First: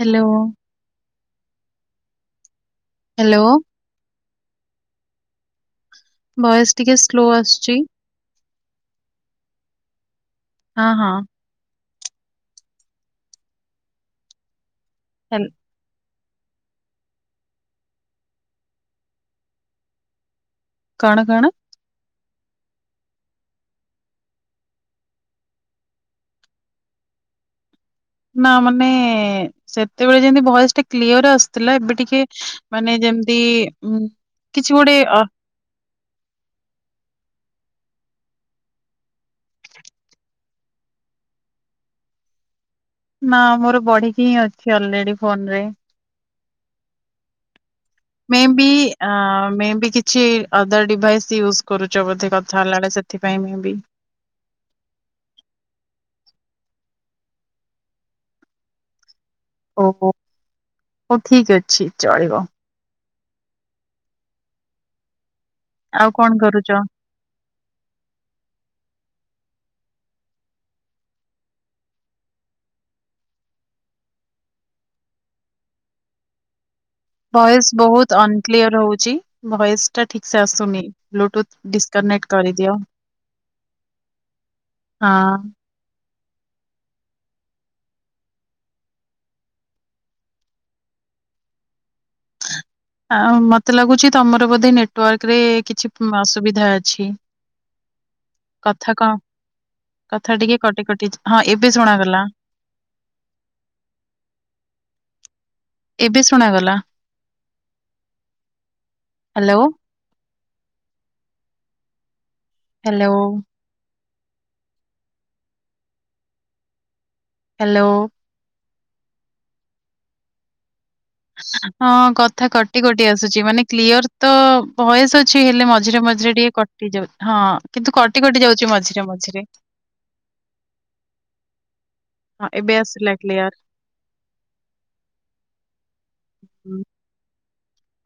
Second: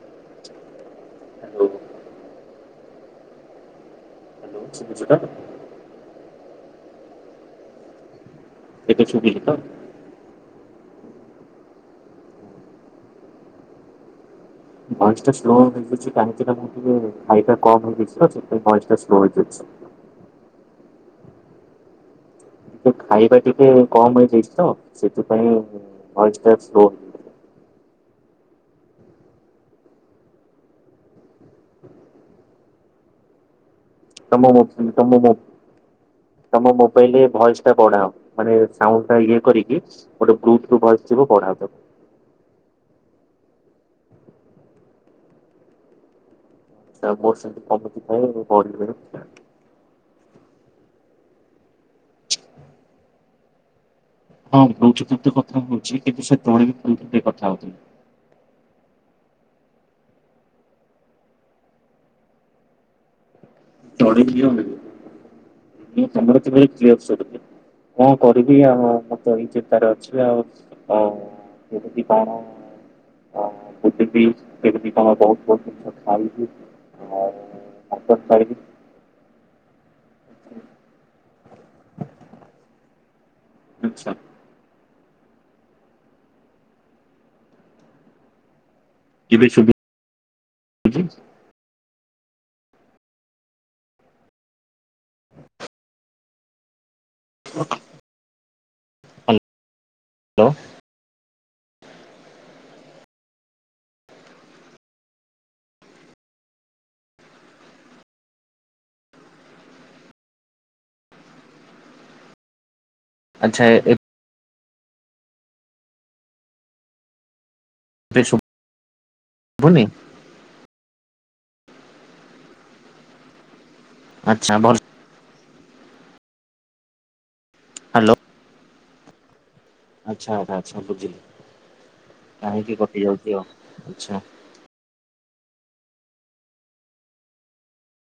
Hello hello. Hello. Hello, ଶୁଭୁଚି ତ? Voice ଟିକେ ସ୍ଲୋ ଆସୁଚି। ଏବେ ଶୁଭିଚି ତ? ହଁ ହଁ। ଭଏସ୍ ଟା ହ୍ୟାଲ ସ୍ଲୋ [unintelligible] [unintelligible] ଟା କମ୍ ରହିଯାଇଛି ତ ସେଇଥିପାଇଁ ଭଏସ୍ ଟା ସ୍ଲୋ ହେଇଯାଇଚି। କଣ କଣ? ଟିକେ ଖାଇବା ଟିକେ କମ୍ ହେଇଯାଇଚି ତ ସେଥିପାଇଁ ଭଏସ୍ ଟା ସ୍ଲୋ ହେଇଯାଇଛି। ନା ମାନେ ସେତେବେଳେ ଯେନ୍ତି ଭଏସ୍ ଟା କ୍ଲିଅର ଆସୁଥିଲା ଏବେ ଟିକେ ମାନେ ଯେମତି ତମ [unintelligible] ତମ ମୁଁ ତମ ମୋବାଇଲ ରେ ଭଏସ୍ ଟା ବଢାଅ ମାନେ ସାଉଣ୍ଡ ଟା ଇଏ କରିକି ଗୋଟେ ଗ୍ରୁପ୍ ଟୁ ଭଏସ୍ ଥିବ ବଢାଅ ତାକୁ। ନା ମୋର ବଢିକି ହିଁ ଅଛି ଅଲରେଡି ଫୋନ ରେ। [unintelligible] ମେବି ବଢିଲେ ଆଁ ମେବି କି ଛି ଅଦର୍ ଡିଭାଇସ୍ ୟୁଜ୍ କରୁଚ ବୋଧେ କଥା ହେଲାବେଳେ ସେଥିପାଇଁ ମେବି। ହଁ ବ୍ଲୁଟୁଥ [unintelligible] କଥା ହଉଛି କିନ୍ତୁ ସେତେବେଳେ ବି ବ୍ଲୁଟୁଥ ଦେଇ କଥା ହଉଥିଲି। ଓହ ହଉ ଠିକ୍ ଅଛି ଚଳିବ। [unintelligible] ତମର ତ ଆଉ କଣ ଭାଇ କରୁଛ କ୍ଲିୟର ସୁରୁନି। କଣ କରିବି ଆଉ ମୁଁତ ଏଇଁ ଚିନ୍ତାରେ ଅଛି ଆଉ ଆଉ କେମିତି କଣ [inaudible] ଭଏସ ବହୁତ ମଟନ୍ ଖାଇବି। ଅନକ୍ଲିୟର ହଉଛି। ଭଏସ ଟା ଠିକ ସେ ଆସୁନି ବ୍ଲୁଟୁଥ ଡିସକନେକ୍ଟ କରିଦିଅ। ଆଚ୍ଛା। ହଁ। କିନେ ସବୁ [unintelligible] ଆଉ ମତେ ଲାଗୁଛି ତମର ବୋଧେ ନେଟୱାର୍କରେ କିଛି ଅସୁବିଧା ଅଛି। କଥା କଣ କଥା ହ୍ୟାଲୋ ଟିକେ କଟି କଟି ହଁ ଏବେ ଶୁଣାଗଲା। ଏବେ ଶୁଣାଗଲା ହ୍ୟାଲୋ। ହ୍ୟାଲୋ। [unintelligible] ହ୍ୟାଲୋ। ଶୁ ଭୁନି। ହଁ କଥା କଟି କଟି ଆସୁଛି ମାନେ କ୍ଲିୟର ତ ଆଚ୍ଛା ଭଲ ଭୟସ ଅ ଛି ହେଲେ ମଝିରେ ମଝିରେ ଟିକେ କଟି ଯାଉଛି ହଁ କିନ୍ତୁ ହ୍ୟାଲୋ କଟି କଟି ଯାଉଛି ମଝିରେ ମଝିରେ। ଆଚ୍ଛା ଆଛା ବୁଝିଲି ହଁ ଏବେ କାହିଁକି କଟି ଆସିଲା ଯାଉଛି କ୍ଲିୟର ଆଉ ଆଛା।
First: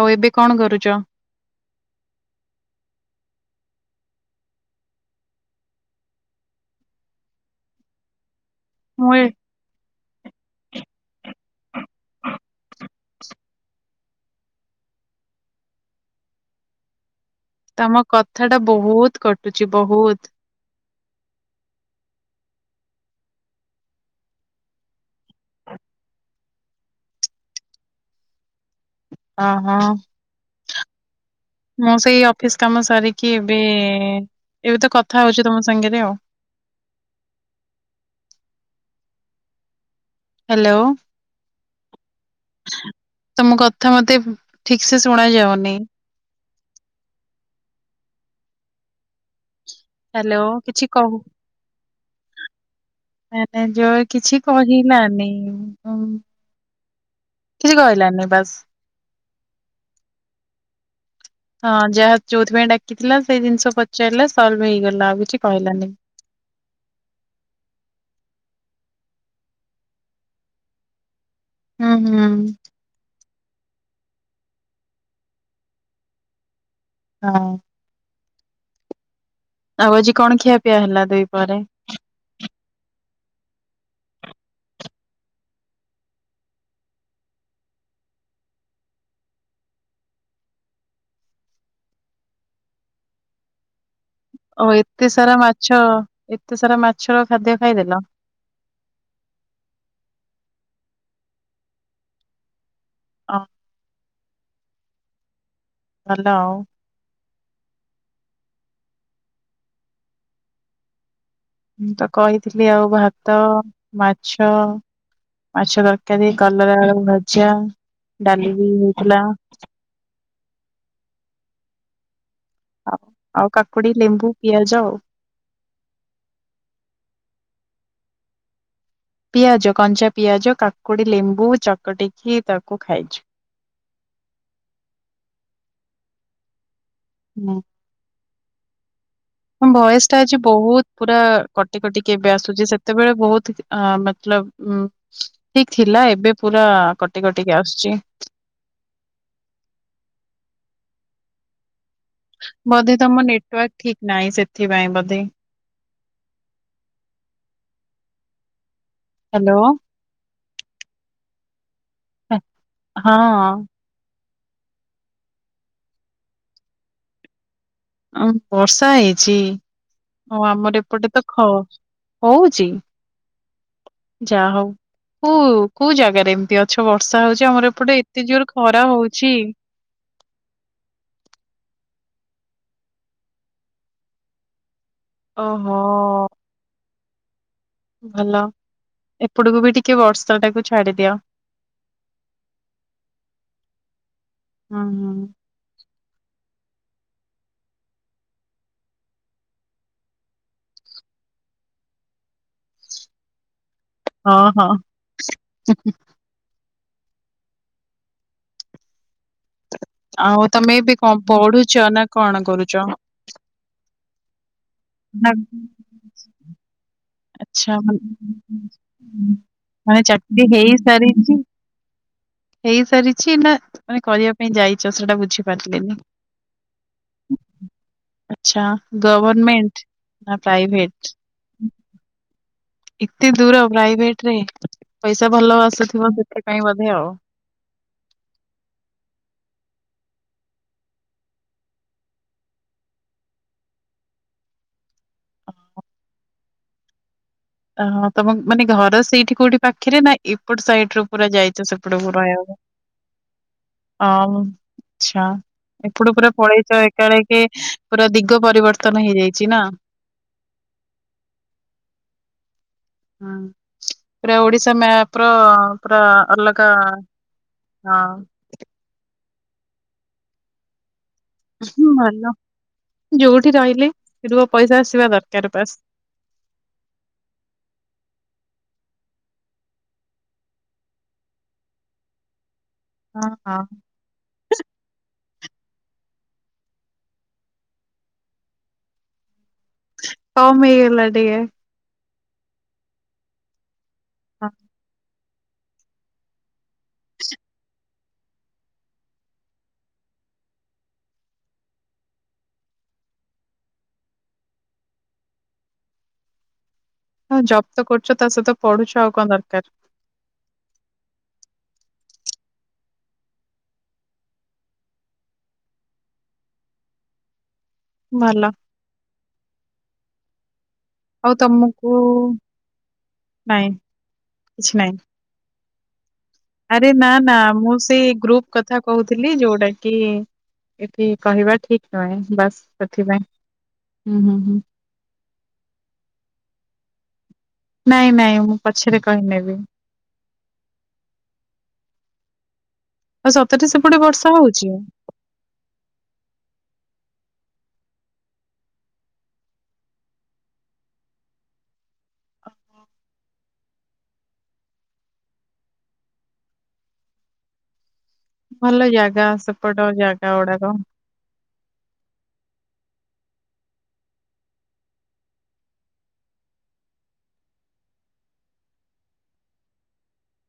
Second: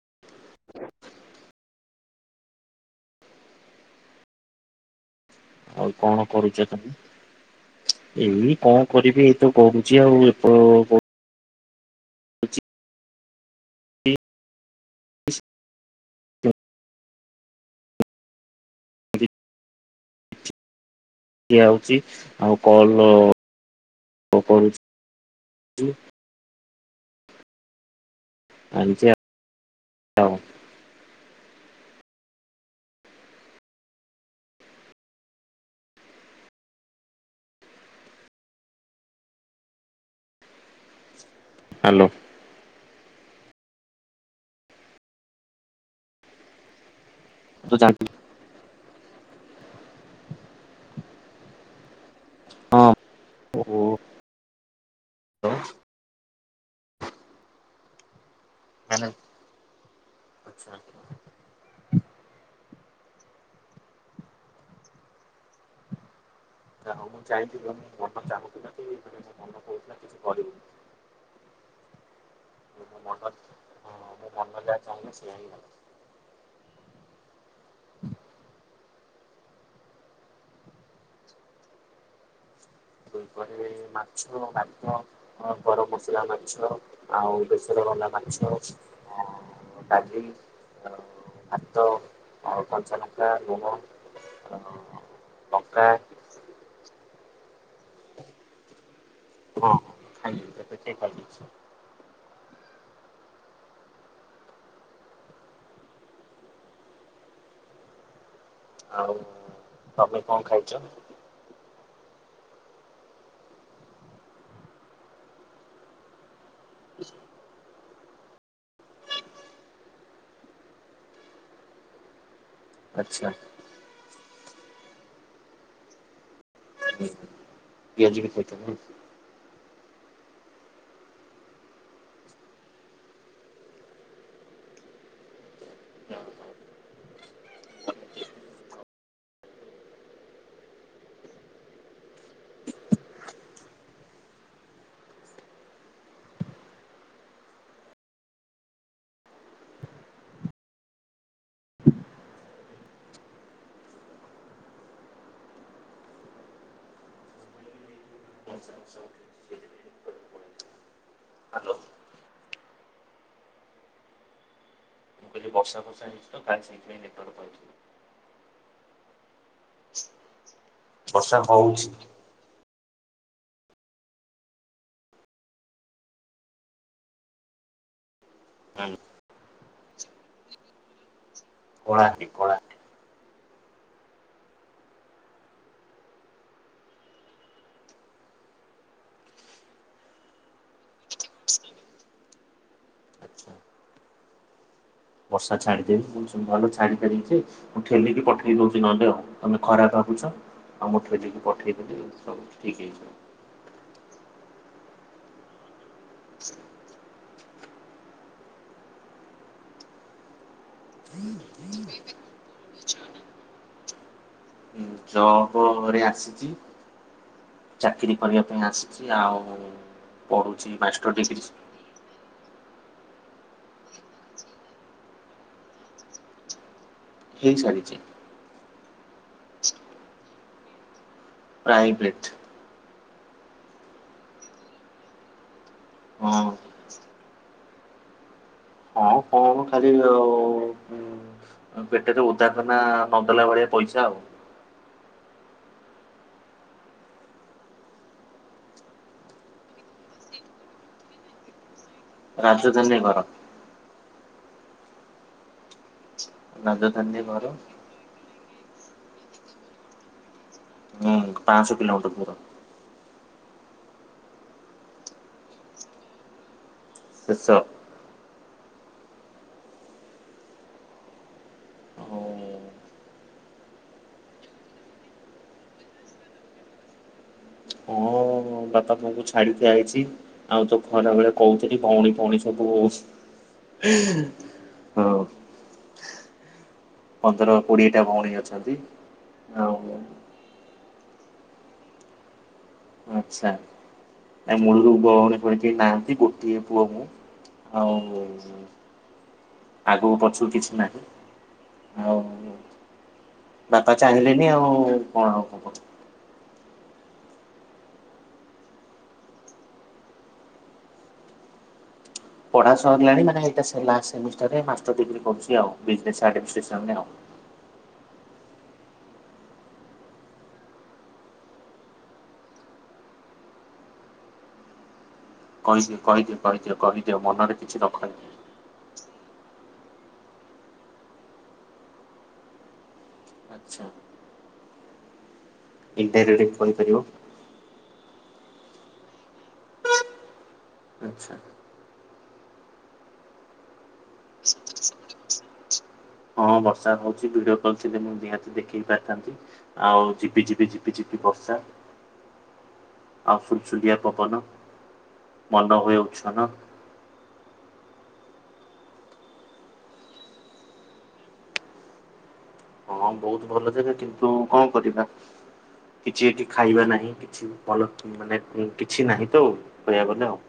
ଆଉ ଏବେ କଣ କରୁଛ? ଆଉ କଣ କରୁଛ ତମେ ଏଇ କଣ ମୁଁ ଏ କରିବି ଏଇତ କହୁଛି ଆଉ ପ ପ ହ [unintelligible] ତମ କଥା ଟା ବହୁତ କଟୁଛି ବହୁତ ଖୀଆ ହଉଛି ଆଉ କଲ ହୋଉ କରୁ ଚି। [unintelligible] ଅଁ ହଁ। ଆଉ। ମୁଁ ସେଇ ଅଫିସ କାମ ସାରିକି ଏବେ ଏବେ ତ କଥା ହଉଛି ତମ ସାଙ୍ଗରେ ଆଉ। ହ୍ୟାଲୋ। ହ୍ୟାଲୋ। ତମ କଥା ମତେ ଠିକ ସେ ଶୁଣା ଯାଉନି। ମୁଁ ତ। [unintelligible] ହ୍ୟାଲୋ କିଛି କହୁ ହଁ ଓ ମାନେ ଜୋର କିଛି କହିଲାନିଁ କିଛି କହିଲାନି ବାସ। ହାଲେ ଆଚ୍ଛା। ହଁ ଯାହା ଯୋଉଥିପାଇଁ ଡାକିଥିଲା ସେଇ ଜିନିଷ ପଚାରିଲା ସଲଭ ହେଇଗଲା ଆଉ କିଛି କହିଲାନି। ଆରେ ହଁ ମୁଁ ଚାହିଁଥିଲି ମୁଁ ମନ ଚାହୁଁଛି ନା କି ଏଇପଟେ ମୁଁ ମନ କହୁଥିଲା କିଛି କରିବି। ହୁଁ ହୁଁ। [inaudible] ହଁ ମୋ ମନ ଯାହା ଚାହିଁଲା ସେଇୟା ହିଁ ହେଲା। ହଁ। [unintelligible] ଆଉ ଆଜି କଣ ଖିଆ ପିଆ ହେଲା ଦୁଇ ପହରେ? ଦୁଇ ପହରେ ମାଛ ଭାତ ହଁ ଗରମ ମସଲା ମାଛ ଆଉ ବେସର ବାଲା ମାଛ ଡାଲି ଭାତ କଞ୍ଚାଲଙ୍କା ଲୁଣ। ଓ ଏତେ ସାରା ମାଛ ଲଙ୍କା ଏତେ ସାରା ମାଛର ଖାଦ୍ୟ ଖାଇଦେଲ? ହଁ ହଁ ଖାଇଲି ପେଟେ ଖାଇଛି। ହଁ। ଭଲ ଆଉ। ଆଉ ତମେ କଣ ଖାଇଛ? ମୁଁ ତ କହିଥିଲି ଆଉ ଭାତ ମାଛ ମାଛ ତରକାରୀ କଲରା ଭଜା ଡାଲି ବି ହେଇଥିଲା। ହଉ ଆଚ୍ଛା। ଆଉ କାକୁଡି ଲେମ୍ବୁ ପିଆଜ ଆଉ। ପିଆଜି ବି ଖାଇଥିଲ। ପିଆଜ କଞ୍ଚା ପିଆଜ କାକୁଡି ଲେମ୍ବୁ ଚକଟିକି ତାକୁ ଖାଇଛି। ହୁଁ। ହଁ ଭୟସ ଟା ଆଜି ବହୁତ ପୁରା କଟି କଟିକି ଏବେ ଆସୁଛି ସେତେବେଳେ ବହୁତ ମତଲବ ଉ ଠିକ ଥିଲା ଏବେ ପୁରା କଟି କଟିକି ଆସୁଛି। ବୋଧେ ତମ ନେଟୱାର୍କ ଠିକ ନାହିଁ ସେଥିପାଇଁ ବୋଧେ। [unintelligible] ହ୍ୟାଲୋ। ହ୍ୟାଲୋ। ହା ହଁ। ଯ ବର୍ଷା ବର୍ଷା ହେଇଛି ତ କା ସେଇଥିପାଇଁ ନେଟୱାର୍କ ପଳଉଛି। ଆ ବର୍ଷା ହେଇଛି ଓ ଆମର ଏପଟେ ତ ବର୍ଷା ଖ ହଉଛି ହଉଛି ଯାହା ହଉ। କୁ କୋଉ ଜାଗାରେ ଏମିତି ଅଛ ବର୍ଷା ହଉଛି ଆମର ଏପଟେ ଏତେ ଜୋରେ ଖରା ହଉଛି? କଳାହାଣ୍ଡି। ଓହୋ। ଭଲ ଏପଟକୁ ବି ଟିକେ ବର୍ଷଟାକୁ ଛାଡିଦିଅ। ଆଚ୍ଛା ହଁ ହଁ। ବର୍ଷା ଛାଡ଼ିଦେବି ମୁଁ ଛାଡ଼ିଦେବି ଯେ ମୁଁ ଠେଲିକି ପଠେଇ ଦଉଛି ନହେଲେ ଆଉ ତମେ ଖରାପ ଭାବୁଛ। ଆଉ ମଠରେ ଯକି ପଠେଇଦେଲି ସବୁ ଠିକ୍ ହେଇଯିବ। ହଁ ହଁ। ଆ୍ା [unintelligible] ଆଉ ତମେ ବି କଣ ପଢୁଛ ନା କଣ କରୁଛ? ନା ଯବ୍ ରେ ଆସିଛି। ଆଚ୍ଛା ମାନେ ଚାକିରି କରିବା ପାଇଁ ଆସିଛି ଆଉ ମାନେ ଚାକିରି ପଢୁଛି ମାଷ୍ଟର ହେଇସାରିଛି ଡିଗ୍ରୀ। ହେଇସାରିଛି ନା ମାନେ କରିବା ପାଇଁ ଯାଇଛ ସେଟା ବୁଝିପାରିଲିନି? ହେଇ ସାରିଛି। ଆଚ୍ଛା ଗଭର୍ମେଣ୍ଟ ନା ପ୍ରାଇଭେଟ? ପ୍ରାଇଭେଟ୍। ଏତେ ଦୂର ପ୍ରାଇଭେଟ ରେ ପଇସା ଭଲ ଆସୁଥିବ ହଁ ସେଥିପାଇଁ ବୋଧେ ଆଉ। ହଁ କଣ ଖାଲି ଆ ପେଟରେ ଓଦା କନା ଦେଲା ଭଳିଆ ପଇସା ଆଉ। ଓହଁ ତମ ମାନେ ଘର ସେଇଠି କୋଉଠି ପାଖରେ ନା ଏପଟ ସାଇଡ ରୁ ପୁରା ଯାଇଛ ସେ? ଏ ପ ରାଜଧାନୀ ଘର ଆ ଆଛା ଏପ ପୁର [unintelligible] ପଲେଇଚ ରାଜଧାନୀ ଏକାଳ କେ ଘର ପୁରା ଦିଗ ପରିବର୍ତ୍ତନ ହେଇଯାଇଛି ନା। ହୁଁ ପାଆଁସଶହ କିଲୋମିଟର ଧୁର। ପୁରା ଓଡିଶା ମାପ ର ପୁରା ଅଲଗା ଦେଶ। ହଁ। ହଁ ଭଲ ଯୋଉଠି ରହିଲି ସେଠ ପଇସା ଆସିବା ଦରକାର ବାସ୍। ହଁ। [unintelligible] ବାପା ବୋଉ ଙ୍କୁ ଛାଡିକି ଆଇଛି ଆଉ ତ ଖରାବେଳେ କହୁଥିଲି ଭଉଣୀ ଭଉଣୀ ସବୁ ହଁ ହଁ। ହଉ। ପନ୍ଦର କୋଡିଏଟା ଭଉଣୀ ଅଛନ୍ତି ଆଉ। କମ୍ ହେଇଗଲା ଟିକେ। ଆଛା ଆ ମୁଳୁରୁ ଭଉଣୀ ପୌଉଣି କେହି ନାହାନ୍ତି। କଏ ପୁଅ ମୁଁ ଆଉ। ଆଗକୁ ପଛକୁ କିଛି ନାହିଁ ଆଉ। ବାପା ଚାହିଁଲେନି ଆଉ କଣ ହଉ କ ହଁ ଜବ୍ ତ କରୁଛ ତା ସହିତ ପଢୁଛ ଆଉ କଣ ଦରକାର। ପଢ଼ା ସିଲାଣି ମାନେ ଏଇଟା ଲାସ ସେମିଷ୍ଟର ମାରଡିଗ୍ରୀ କରୁଛି ଆଉ ବିଜିନେଶେ ଆଡିମିଷ୍ଟନ ଆଉ। ଭଲ। ଆଉ ତମକୁ ନାଇଁ କିଛି ନାଇଁ। କହିଦିଏ କହିଦିଏ କହିଦିଅ ଆରେ ନା କହିଦିଅ ନା ମନରେ ମୁଁ କିଛି ସେଇ ରଖନି। ଗ୍ରୁପ କଥା କହୁଥିଲି ଯୋଉଟା କି ଏଠି କହିବା ଠିକ ନୁହେଁ ବାସ୍ ସେଥିପାଇଁ ଆଚ୍ଛା ହୁଁ ହୁଁ ହୁଁ। ଇଣ୍ଡରେଟେ ଫୋନ କରିବ। ନାଇଁ ନାଇଁ ମୁଁ ପଛରେ କହିନେବି। ଆଛା। ଆଉ ସତରରେ ସେପଟେ ବର୍ଷ ହଉଛି। ହଁ ବର୍ଷା ହଉଛି ଭିଡିଓ କଲ ନିହାତି ଦେଖେଇ ପାରିଥାନ୍ତି। ଆଉ ଯିପିଝିପି ଯିପିିପି ବର୍ଷା। ଆଉ ସୁଲସୁଲିଆ ପବନ ମନ ହୁଏ ଉଛନ। ଭଲ ଜାଗା ସେପଟ ଜାଗା ଗୁଡାକ। ହଁ ବହୁତ ଭଲ ଜାଗା କିନ୍ତୁ କଣ କରିବା। କିଛି ଏଠି ଖାଇବା ନାହିଁ କିଛି ଭଲ ମାନେ କିଛି ନାହିଁ ତ କହିବା ଗଲେ ଆଉ।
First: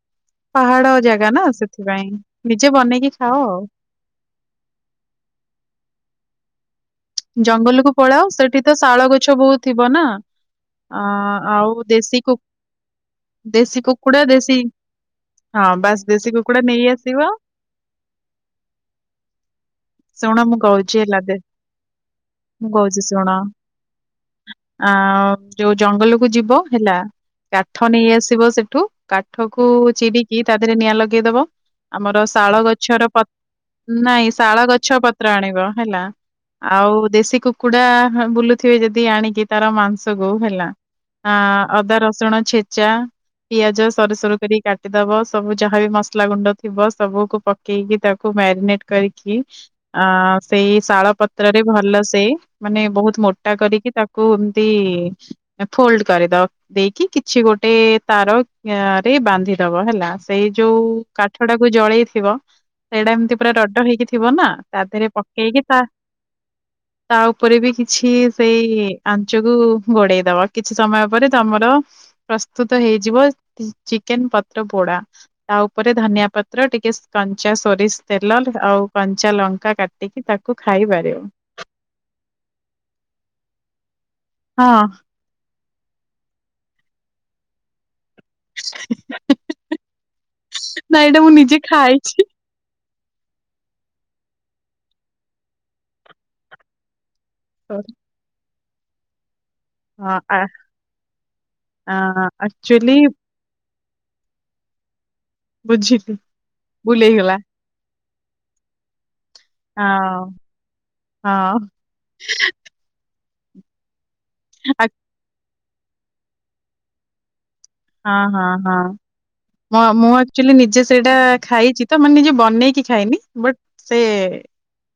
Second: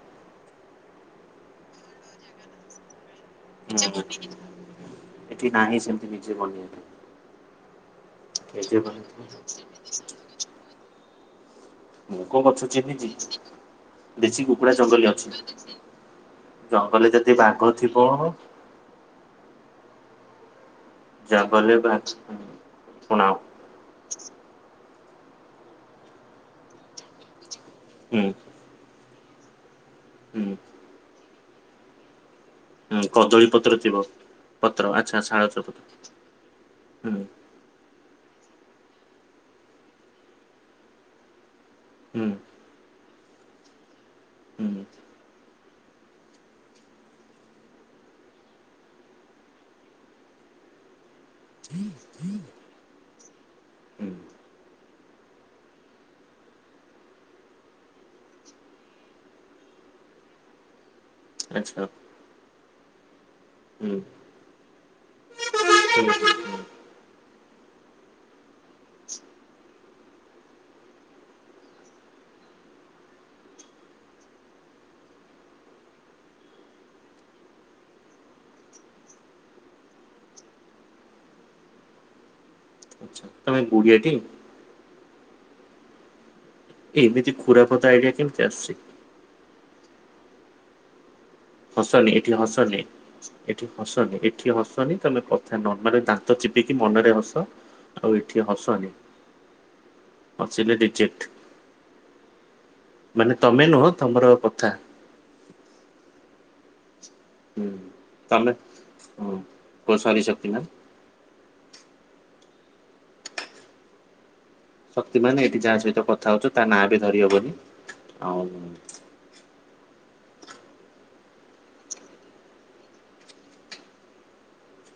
ପାହାଡ ଜାଗା ନା ସେଥିପାଇଁ ନିଜେ ବନେଇକି ଖାଅ। ହୁଁ ଏଠି ନାହିଁ ସେମତି ନିଜେ ବନେଇ ପାଇଁ। ଜଙ୍ଗଲକୁୁ ପଳାଉ ସେଠି ତ ନିଜେ ଶାଳ ବନେଇଥିଲେ ଗଛ ବହୁତ ଥିବ ନା। ଅ ଆଉ ଦେସି କୁ ମୁଗ ଗଛ ଚିହ୍ନିଚି ଦେସି କୁକୁଡ଼ା ଦେଶୀ ଦେସି କୁକୁଡ଼ା ଜଙ୍ଗଲରେ ଅଛି। ହଁ ବାସ ଦେଶୀ କୁକୁଡା ନେଇ ଜଙ୍ଗଲରେ ଆସିବ ଯଦି ବାଘ ଥିବ ଶୁଣ ମୁଁ କହୁଛି ହେଲା ଦେ ବଲେ ବାଜ୍। ମୁଁ କହୁଛି ଶୁଣ ଆ ଯୋଉ ଜଙ୍ଗଲକୁୁ ଯିବ ହେଲା କାଠ ନେଇ ହୁଁ ଆସିବ ସେଠୁ କାଠକୁ ଚିଡିକି ହୁଁ ତା ଦେହରେ ନିଆଁ ଲଗେଇଦବ। ଆମର ଶାଳ ହୁଁ ଗଛର ପ କଦଳୀ ପତ୍ର ଥିବ ନାଇଁ ଶାଳ ଗଛ ଆଚ୍ଛା ପତ୍ର ଶାଳ ଆଣିବ ପତ୍ର ହେଲା। ଆଉ ହୁଁ ଦେଶୀ କୁକୁଡା ବୁଲୁଥିବେ ଯଦି ଆଣିକି ତାର ମାଂସକୁ ହେଲା ହ ଅଦା ହୁଁ ରସୁଣ ଛେଚା ପିଆଜ ସରୁ ସରୁ କର ହୁଁ କାଟିଦବ। ସବୁ ଯାହାବି ମସଲା ଗୁଣ୍ଡ ଥିବ ସବୁକୁ ପକେଇକି ତାକୁ ମ୍ୟାରିନେଟ କରିକି ସେଇ ଶାଳ ପ ତ୍ରରେ ଭଲ ସେ ମାନେ ବହୁତ ମୋଟା କରିକି ହୁଁ ତାକୁ ଏମିତି ଫୋଲଡ କରିଦ ଦେଇକି କିଛି ଗୋଟେ ତାରରେ ବାନ୍ଧି ଦବ ହେଲା। ସେଇ ଯୋଉ କାଠ ଟାକୁ ଆଚ୍ଛା ହୁଁ ଜଳେଇ ଥିବ ସେଇଟା ଏମିତି ପୁରା ରଡ ହୁଁ ହେଇକି ଥିବ ନା ତା ଦେହରେ ପକେଇକି ତା ହୁଁ ତା ଉପରେ ବି କିଛି ସେଇ ଆଞ୍ଚକୁ ଗୋଡେଇ ଦବ। କିଛି ସମୟ ପରେ ତମର ପ୍ରସ୍ତୁତ ହେଇଯିବ ଚିକେନ ପତ୍ର ପୋଡା। ତା ଉପରେ ଧନିଆ ପତ୍ର ଟିକେ କଞ୍ଚା ସୋରିଷ ତେଲ ଆଉ କଞ୍ଚା ଲଙ୍କା କାଟି ଟିକି ତାକୁ ଖାଇ ପାରିବ। ଆଛା ତମ କୋଡିଏଟି ହଁ। ଏ ଏମିତି ଖରାପଦ ଆଇଡିଆ କେମିତି ଆସିଛି? ନାଇ ଏଇଟା ମୁଁ ନିଜେ ହସନି ଖାଇଛି। ଏଠି ହସନି। ଏଠି ହସନି ଏଠି ହସନି ତମେ କଥା ନର୍ମ ଦାନ୍ତ ଚିପିକି ମନରେ ହସ। ହ। ଆଉ ଏଠି ହସନି। ହଁ ଆ ହସିଲେ ରିଜେକ୍ଟ ଆକ୍ଚୁଲି ମାନେ ତମେ ନୁହଁ ତମର କଥା ବୁଝିଲି ବୁଲେଇଗଲା। ହୁଁ ତମେ ଓ ସରି ହଁ ଶକ୍ତିମାନ ହଁ। ଆ- ଶକ୍ତି ମାନ ଏଇଠି ଯାହା ସହିତ କଥା ହଉ ତା ନାଁ ବି ଧରିହବନି। ହଁ ହଁ ହଁ। ମୁଁ ଆଚୁଆଲି ନିଜେ ସେଇଟା ଖାଇଛି ତ ମାନେ ନିଜେ ବନେଇକି ଖାଇନି। ବଟ ସେ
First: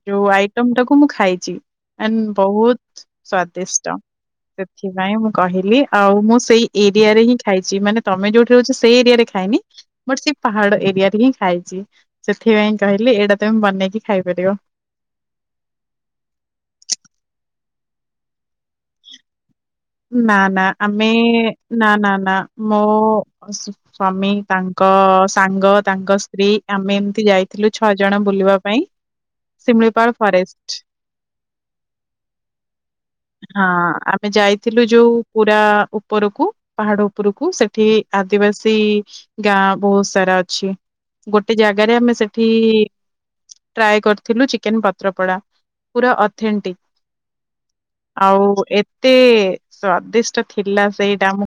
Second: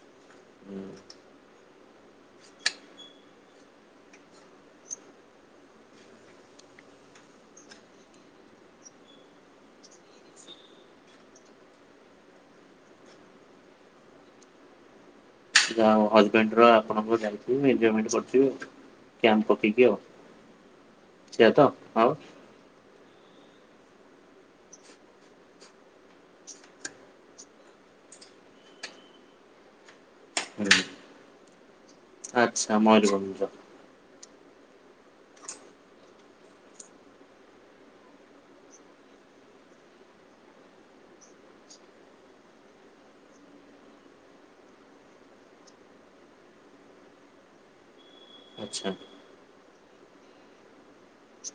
ଯୋଉ ଆଇଟମ ଉଁ, ଟାକୁ ମୁଁ ଖାଇଛି ଆ ବହୁତ ସ୍ଵାଦିଷ୍ଟ। ସେଥିପାଇଁ ମୁଁ କହିଲି ଆଉ ମୁଁ ସେଇ ଏରିଆରେ ହିଁ ଖାଇଛି ମାନେ ତମେ ଯୋଉଠି ରହୁଛ ସେଇ ଏରିଆରେ ଖାଇନି। ମୋର ସେ ପାହାଡ ଏରିଆରେ ହିଁ ଖାଇଛି ସେଥିପାଇଁ କହିଲି ଏଇଟା ତମେ ବନେଇକି ଖାଇପାରିବ। ଯ ହଜବେଣ୍ଡ ର ଆପଣଙ୍କ ଯାଇ [unintelligible] କ୍ୟାମ୍ପ ପକେଇକି ଆଉ। ନା ନା ଆମେ ସେଇଆ ତ ନା ଆଉ ନା ନା ମୋ ସ୍ଵାମୀ ତାଙ୍କ ସାଙ୍ଗ ତାଙ୍କ ସ୍ତ୍ରୀ ଆମେ ଏମିତି ଯାଇଥିଲୁ ଛଅ ଜଣ ବୁଲିବା ପାଇଁ। ଶିମିଳିପାଳ ଫରେଷ୍ଟ। ହୁଁ। ଆଚ୍ଛା ମୟୂରଭଞ୍ଜ। ହଁ ଆମେ ଯାଇ ଥିଲୁ ଯୋଉ ପୁରା ଉପରକୁ ପାହାଡ ଉପରକୁ ସେଠି ଆଦିବାସୀ। ଗାଁ ବହୁତ ସାରା ଅଛି ଗୋଟେ ଜାଗାରେ ଆମେ ସେଠି। ଟ୍ରାଏ କରିଥିଲୁ ଚିକେନ ପତ୍ରପଡ଼ା ପୁରା ଅଥେଣ୍ଟିକ। ଆଉ ଆଚ୍ଛା ଏତେ ସ୍ଵାଦିଷ୍ଟ ଥିଲା ସେଇଟା ମୁ